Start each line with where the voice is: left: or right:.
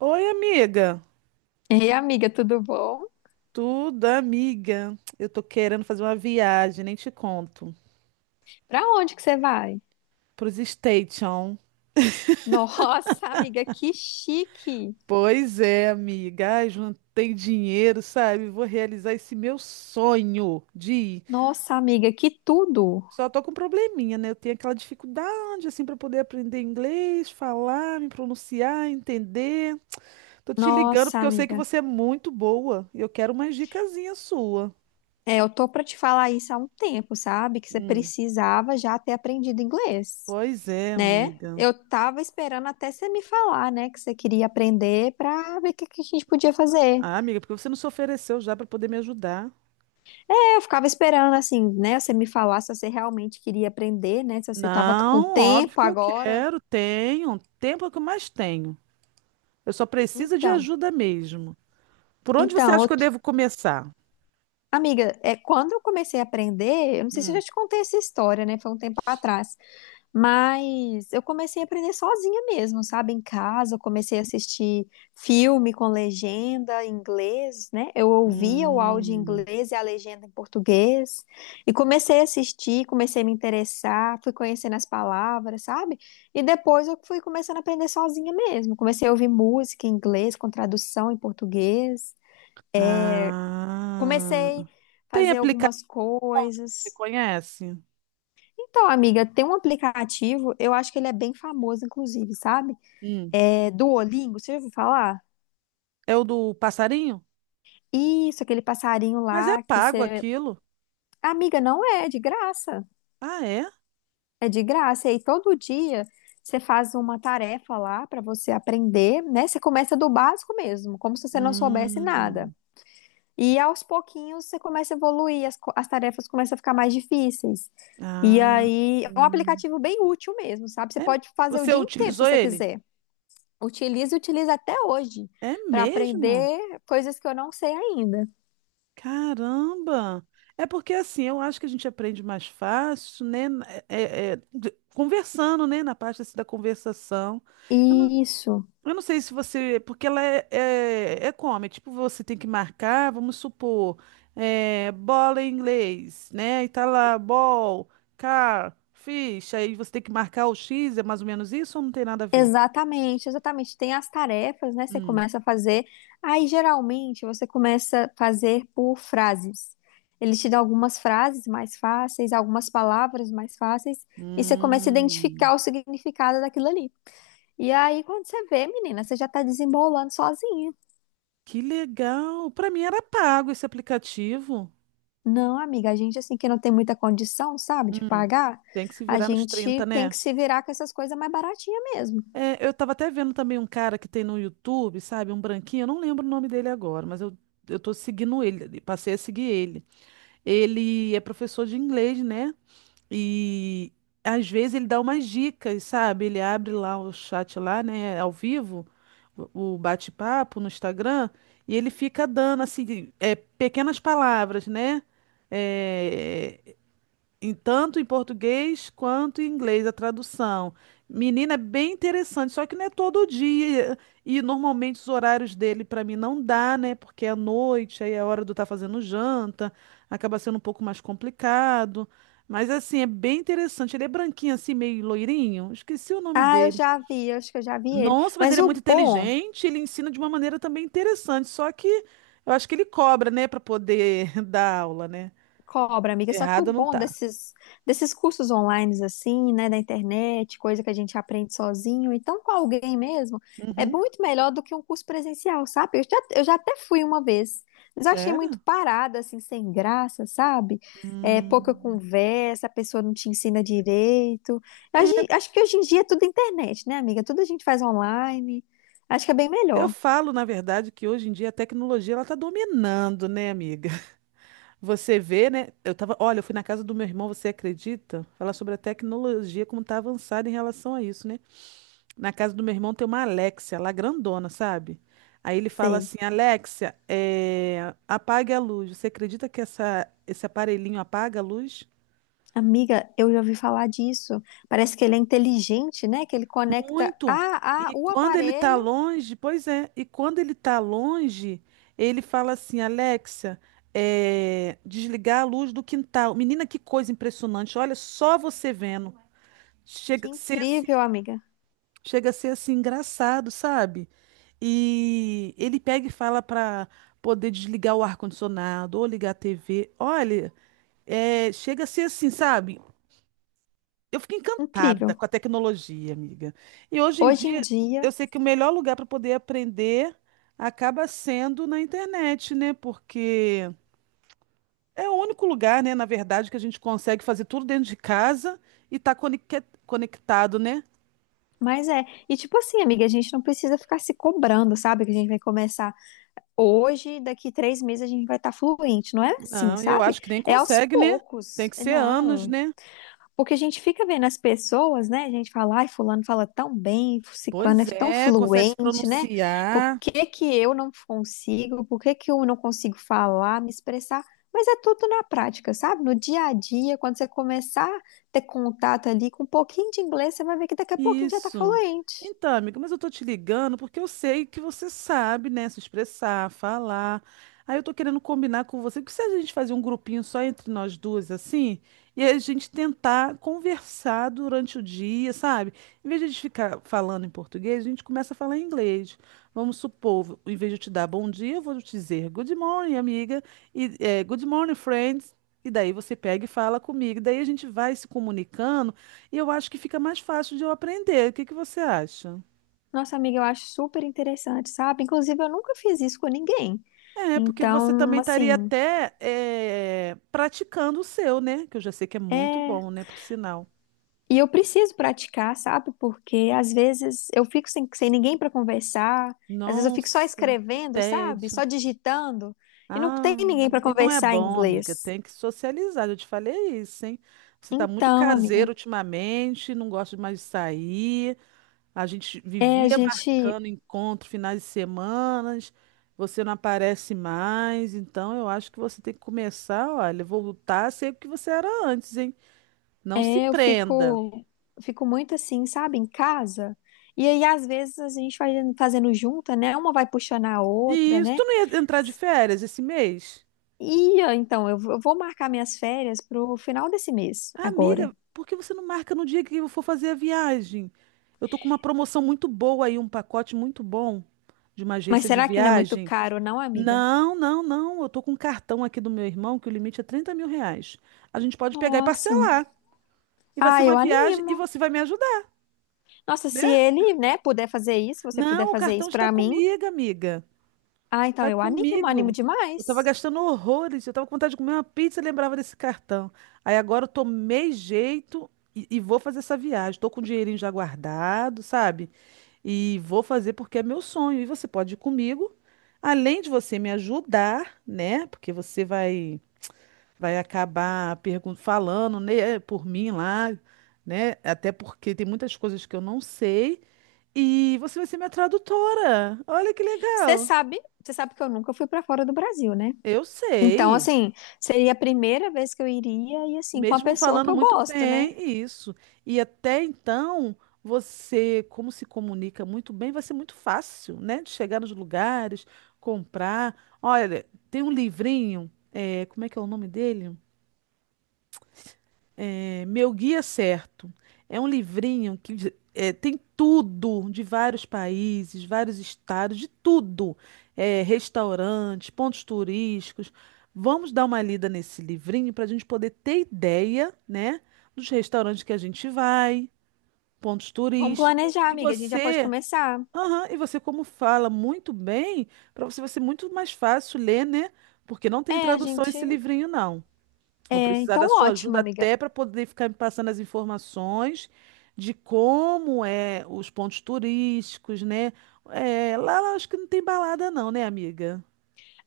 right: Oi, amiga.
left: Ei, amiga, tudo bom?
right: Tudo, amiga. Eu tô querendo fazer uma viagem, nem te conto.
left: Pra onde que você vai?
right: Pros Station.
left: Nossa, amiga, que chique!
right: Pois é, amiga. Ai, juntei dinheiro, sabe? Vou realizar esse meu sonho de ir.
left: Nossa, amiga, que tudo!
right: Só tô com um probleminha, né? Eu tenho aquela dificuldade, assim, para poder aprender inglês, falar, me pronunciar, entender. Tô te ligando
left: Nossa,
right: porque eu sei que
left: amiga.
right: você é muito boa e eu quero uma dicasinha sua.
left: É, eu tô pra te falar isso há um tempo, sabe? Que você precisava já ter aprendido inglês,
right: Pois é,
left: né?
right: amiga.
left: Eu tava esperando até você me falar, né, que você queria aprender pra ver o que que a gente podia fazer.
right: Ah, amiga, porque você não se ofereceu já para poder me ajudar?
left: É, eu ficava esperando, assim, né, você me falar se você realmente queria aprender, né, se você tava com
right: Não, óbvio
left: tempo
right: que eu
left: agora.
right: quero. Tenho. Tempo é o que eu mais tenho. Eu só preciso de
left: Então.
right: ajuda mesmo. Por onde você
left: Então,
right: acha
left: eu
right: que eu devo começar?
left: Amiga, é, quando eu comecei a aprender, eu não sei se eu já te contei essa história, né? Foi um tempo atrás, mas eu comecei a aprender sozinha mesmo, sabe? Em casa, eu comecei a assistir filme com legenda em inglês, né? Eu ouvia o áudio em
right: Hum,
left: inglês e a legenda em português, e comecei a assistir, comecei a me interessar, fui conhecendo as palavras, sabe? E depois eu fui começando a aprender sozinha mesmo. Comecei a ouvir música em inglês com tradução em português.
right: ah,
left: Comecei a
right: tem
left: fazer
right: aplicativo
left: algumas
right: que você
left: coisas.
right: conhece?
left: Então, amiga, tem um aplicativo, eu acho que ele é bem famoso, inclusive, sabe?
right: Hum,
left: É Duolingo, você já ouviu falar?
right: é o do passarinho?
left: Isso, aquele passarinho
right: Mas é
left: lá que
right: pago
left: você.
right: aquilo.
left: Amiga, não é, é de graça.
right: Ah, é?
left: É de graça. E aí, todo dia você faz uma tarefa lá para você aprender, né? Você começa do básico mesmo, como se você não soubesse nada.
right: Hum,
left: E aos pouquinhos você começa a evoluir, as tarefas começam a ficar mais difíceis. E
right: ah,
left: aí, é um
right: hum.
left: aplicativo bem útil mesmo, sabe? Você
right: É-
left: pode fazer o
right: Você
left: dia inteiro se
right: utilizou
left: você
right: ele?
left: quiser. Utilizo e utilizo até hoje
right: É
left: para
right: mesmo?
left: aprender coisas que eu não sei ainda.
right: Caramba! É porque assim, eu acho que a gente aprende mais fácil, né? Conversando, né? Na parte assim, da conversação. Eu não,
left: Isso.
right: eu não sei se você. Porque ela é como? É tipo, você tem que marcar, vamos supor, é, bola em inglês, né? E tá lá, ball, car, fish. Aí você tem que marcar o X, é mais ou menos isso ou não tem nada a ver?
left: Exatamente, exatamente. Tem as tarefas, né? Você
right: Hum.
left: começa a fazer. Aí, geralmente, você começa a fazer por frases. Ele te dá algumas frases mais fáceis, algumas palavras mais fáceis, e você começa a
right: Hum.
left: identificar o significado daquilo ali. E aí, quando você vê, menina, você já tá desembolando sozinha.
right: Que legal! Pra mim era pago esse aplicativo.
left: Não, amiga, a gente, assim, que não tem muita condição, sabe, de pagar,
right: Tem que se
left: a
right: virar nos
left: gente
right: 30,
left: tem
right: né?
left: que se virar com essas coisas mais baratinhas mesmo.
right: É, eu tava até vendo também um cara que tem no YouTube, sabe? Um branquinho, eu não lembro o nome dele agora, eu tô seguindo ele, passei a seguir ele. Ele é professor de inglês, né? E às vezes ele dá umas dicas, sabe? Ele abre lá o chat lá, né? Ao vivo, o bate-papo no Instagram, e ele fica dando, assim, é, pequenas palavras, né? É, tanto em português quanto em inglês a tradução. Menina, é bem interessante, só que não é todo dia. E normalmente os horários dele para mim não dá, né? Porque é à noite, aí é a hora do estar fazendo janta, acaba sendo um pouco mais complicado. Mas assim, é bem interessante. Ele é branquinho assim, meio loirinho. Esqueci o nome
left: Ah, eu
right: dele.
left: já vi, eu acho que eu já vi ele.
right: Nossa, mas
left: Mas
right: ele é muito
left: o bom.
right: inteligente, ele ensina de uma maneira também interessante, só que eu acho que ele cobra, né, para poder dar aula, né?
left: Cobra, amiga. Só que o
right: Errado não
left: bom
right: tá.
left: desses cursos online, assim, né, da internet, coisa que a gente aprende sozinho, então com alguém mesmo, é
right: Uhum.
left: muito melhor do que um curso presencial, sabe? Eu já até fui uma vez, mas eu achei muito
right: Sério?
left: parada, assim, sem graça, sabe? É, pouca
right: Hum.
left: conversa, a pessoa não te ensina direito.
right: É,
left: Acho que hoje em dia é tudo internet, né, amiga? Tudo a gente faz online. Acho que é bem
right: eu
left: melhor.
right: falo, na verdade, que hoje em dia a tecnologia ela está dominando, né, amiga? Você vê, né? Eu tava, olha, eu fui na casa do meu irmão, você acredita? Falar sobre a tecnologia, como tá avançada em relação a isso, né? Na casa do meu irmão tem uma Alexia, lá grandona, sabe? Aí ele fala
left: Sei.
right: assim, Alexia, é, apague a luz. Você acredita que esse aparelhinho apaga a luz?
left: Amiga, eu já ouvi falar disso. Parece que ele é inteligente, né? Que ele conecta
right: Muito.
left: a o aparelho.
right: E quando ele tá longe, ele fala assim, Alexa, é, desligar a luz do quintal. Menina, que coisa impressionante. Olha só você vendo.
left: Que
right: Chega a ser assim,
left: incrível, amiga.
right: chega a ser assim engraçado, sabe? E ele pega e fala para poder desligar o ar-condicionado ou ligar a TV. Olha, é, chega a ser assim, sabe? Eu fiquei encantada
left: Incrível.
right: com a tecnologia, amiga. E hoje em
left: Hoje
right: dia,
left: em dia,
right: eu sei que o melhor lugar para poder aprender acaba sendo na internet, né? Porque é o único lugar, né, na verdade, que a gente consegue fazer tudo dentro de casa e tá conectado, né?
left: mas é. E tipo assim, amiga, a gente não precisa ficar se cobrando, sabe? Que a gente vai começar hoje, daqui três meses a gente vai estar fluente. Não é assim,
right: Não, eu
left: sabe?
right: acho que nem
left: É aos
right: consegue, né? Tem
left: poucos.
right: que ser anos,
left: Não.
right: né?
left: Porque a gente fica vendo as pessoas, né? A gente fala, ai, fulano fala tão bem, ciclano é
right: Pois
left: tão
right: é, consegue se
left: fluente, né? Por
right: pronunciar.
left: que que eu não consigo? Por que que eu não consigo falar, me expressar? Mas é tudo na prática, sabe? No dia a dia, quando você começar a ter contato ali com um pouquinho de inglês, você vai ver que daqui a pouco a gente já tá
right: Isso.
left: fluente.
right: Então, amiga, mas eu tô te ligando porque eu sei que você sabe, né, se expressar, falar. Aí eu tô querendo combinar com você, que se a gente fazer um grupinho só entre nós duas, assim, e a gente tentar conversar durante o dia, sabe? Em vez de a gente ficar falando em português, a gente começa a falar em inglês. Vamos supor, em vez de eu te dar bom dia, eu vou te dizer good morning, amiga, e eh, good morning, friends. E daí você pega e fala comigo. Daí a gente vai se comunicando e eu acho que fica mais fácil de eu aprender. O que que você acha?
left: Nossa, amiga, eu acho super interessante, sabe? Inclusive, eu nunca fiz isso com ninguém.
right: É, porque você
left: Então,
right: também estaria
left: assim,
right: até eh, praticando o seu, né? Que eu já sei que é
left: é.
right: muito bom, né? Por sinal.
left: E eu preciso praticar, sabe? Porque às vezes eu fico sem ninguém para conversar, às vezes eu fico só
right: Nossa, que
left: escrevendo, sabe?
right: tédio.
left: Só digitando, e não
right: Ah,
left: tem ninguém para
right: e não é
left: conversar em
right: bom, amiga.
left: inglês.
right: Tem que socializar. Eu te falei isso, hein? Você tá muito
left: Então, amiga,
right: caseiro ultimamente, não gosta mais de sair. A gente
left: é, a
right: vivia
left: gente,
right: marcando encontro, finais de semanas, você não aparece mais, então eu acho que você tem que começar, olha, voltar a ser o que você era antes, hein? Não se
left: é, eu
right: prenda.
left: fico, eu fico muito assim, sabe? Em casa. E aí, às vezes, a gente vai fazendo junta, né? Uma vai puxando a
right: E
left: outra,
right: isso,
left: né?
right: tu não ia entrar de férias esse mês?
left: E ah, então, eu vou marcar minhas férias pro final desse mês, agora.
right: Amiga, por que você não marca no dia que eu for fazer a viagem? Eu tô com uma promoção muito boa aí, um pacote muito bom de uma
left: Mas
right: agência de
left: será que não é muito
right: viagem.
left: caro, não, amiga?
right: Não. Eu tô com um cartão aqui do meu irmão que o limite é 30 mil reais. A gente pode pegar e
left: Nossa.
right: parcelar. E vai ser
left: Ah,
right: uma
left: eu
right: viagem e
left: animo.
right: você vai me ajudar,
left: Nossa,
right: né?
left: se ele, né, puder fazer isso, você puder
right: Não, o
left: fazer
right: cartão
left: isso
right: está
left: pra mim,
right: comigo, amiga.
left: ah, então
right: Está
left: eu animo, animo
right: comigo. Eu estava
left: demais.
right: gastando horrores. Eu estava com vontade de comer uma pizza e lembrava desse cartão. Aí agora eu tomei jeito e vou fazer essa viagem. Estou com o dinheirinho já guardado, sabe? E vou fazer porque é meu sonho. E você pode ir comigo. Além de você me ajudar, né? Porque vai acabar falando, né, por mim lá, né? Até porque tem muitas coisas que eu não sei. E você vai ser minha tradutora. Olha que legal.
left: Você sabe que eu nunca fui pra fora do Brasil, né?
right: Eu
left: Então,
right: sei,
left: assim, seria a primeira vez que eu iria e assim, com a
right: mesmo
left: pessoa que
right: falando
left: eu
right: muito
left: gosto, né?
right: bem isso. E até então, você, como se comunica muito bem, vai ser muito fácil, né? De chegar nos lugares, comprar. Olha, tem um livrinho, é, como é que é o nome dele? É, Meu Guia Certo é um livrinho é, tem tudo de vários países, vários estados, de tudo. É, restaurantes, pontos turísticos. Vamos dar uma lida nesse livrinho para a gente poder ter ideia, né, dos restaurantes que a gente vai, pontos
left: Vamos
right: turísticos.
left: planejar,
right: E
left: amiga, a gente já pode
right: você,
left: começar.
right: aham, e você como fala muito bem, para você vai ser muito mais fácil ler, né? Porque não tem
left: É, a
right: tradução
left: gente,
right: esse livrinho, não. Vou
left: é,
right: precisar
left: então
right: da sua
left: ótimo,
right: ajuda
left: amiga.
right: até para poder ficar me passando as informações de como é os pontos turísticos, né? É, lá acho que não tem balada não, né, amiga?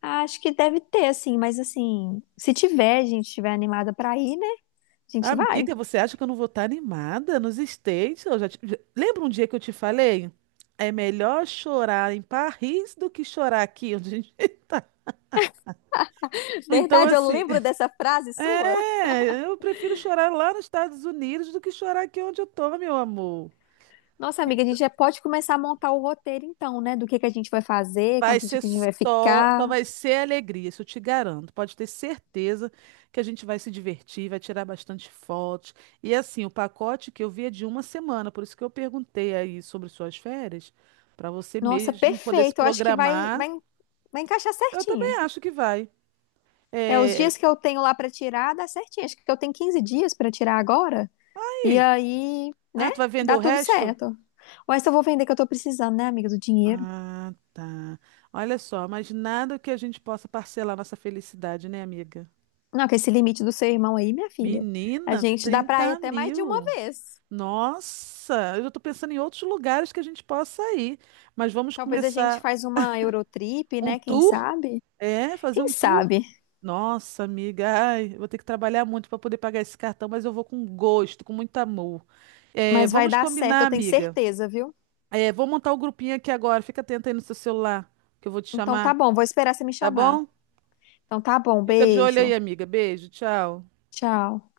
left: Ah, acho que deve ter, assim, mas assim, se tiver, a gente estiver animada pra ir, né? A gente vai.
right: Amiga, você acha que eu não vou estar animada nos States? Eu lembra um dia que eu te falei? É melhor chorar em Paris do que chorar aqui onde a gente está. Então,
left: Verdade, eu
right: assim,
left: lembro dessa frase sua.
right: é, eu prefiro chorar lá nos Estados Unidos do que chorar aqui onde eu tô, meu amor.
left: Nossa, amiga, a gente já pode começar a montar o roteiro então, né? Do que a gente vai fazer, quanto dia que a gente vai
right: Só
left: ficar.
right: vai ser alegria, isso eu te garanto. Pode ter certeza que a gente vai se divertir, vai tirar bastante fotos. E assim, o pacote que eu vi é de uma semana, por isso que eu perguntei aí sobre suas férias, para você
left: Nossa,
right: mesmo poder se
left: perfeito. Eu acho que
right: programar.
left: vai encaixar
right: Eu também
left: certinho.
right: acho que vai.
left: É, os
right: É...
left: dias que eu tenho lá pra tirar, dá certinho. Acho que eu tenho 15 dias pra tirar agora. E
right: aí?
left: aí,
right: Ah,
left: né?
right: tu vai vender o
left: Dá tudo
right: resto?
left: certo. Mas eu vou vender que eu tô precisando, né, amiga, do dinheiro.
right: Ah, tá. Olha só, mas nada que a gente possa parcelar nossa felicidade, né, amiga?
left: Não, que esse limite do seu irmão aí, minha filha, a
right: Menina,
left: gente dá pra ir
right: 30
left: até mais de uma
right: mil.
left: vez.
right: Nossa, eu já estou pensando em outros lugares que a gente possa ir. Mas vamos
left: Talvez a gente
right: começar
left: faz uma Eurotrip,
right: um
left: né? Quem
right: tour?
left: sabe?
right: É, fazer
left: Quem
right: um tour?
left: sabe?
right: Nossa, amiga, ai, eu vou ter que trabalhar muito para poder pagar esse cartão, mas eu vou com gosto, com muito amor. É,
left: Mas vai
right: vamos
left: dar certo,
right: combinar,
left: eu tenho
right: amiga.
left: certeza, viu?
right: É, vou montar o grupinho aqui agora. Fica atenta aí no seu celular, que eu vou te
left: Então tá
right: chamar,
left: bom, vou esperar você me
right: tá
left: chamar.
right: bom?
left: Então tá bom,
right: Fica de olho
left: beijo.
right: aí, amiga. Beijo, tchau.
left: Tchau.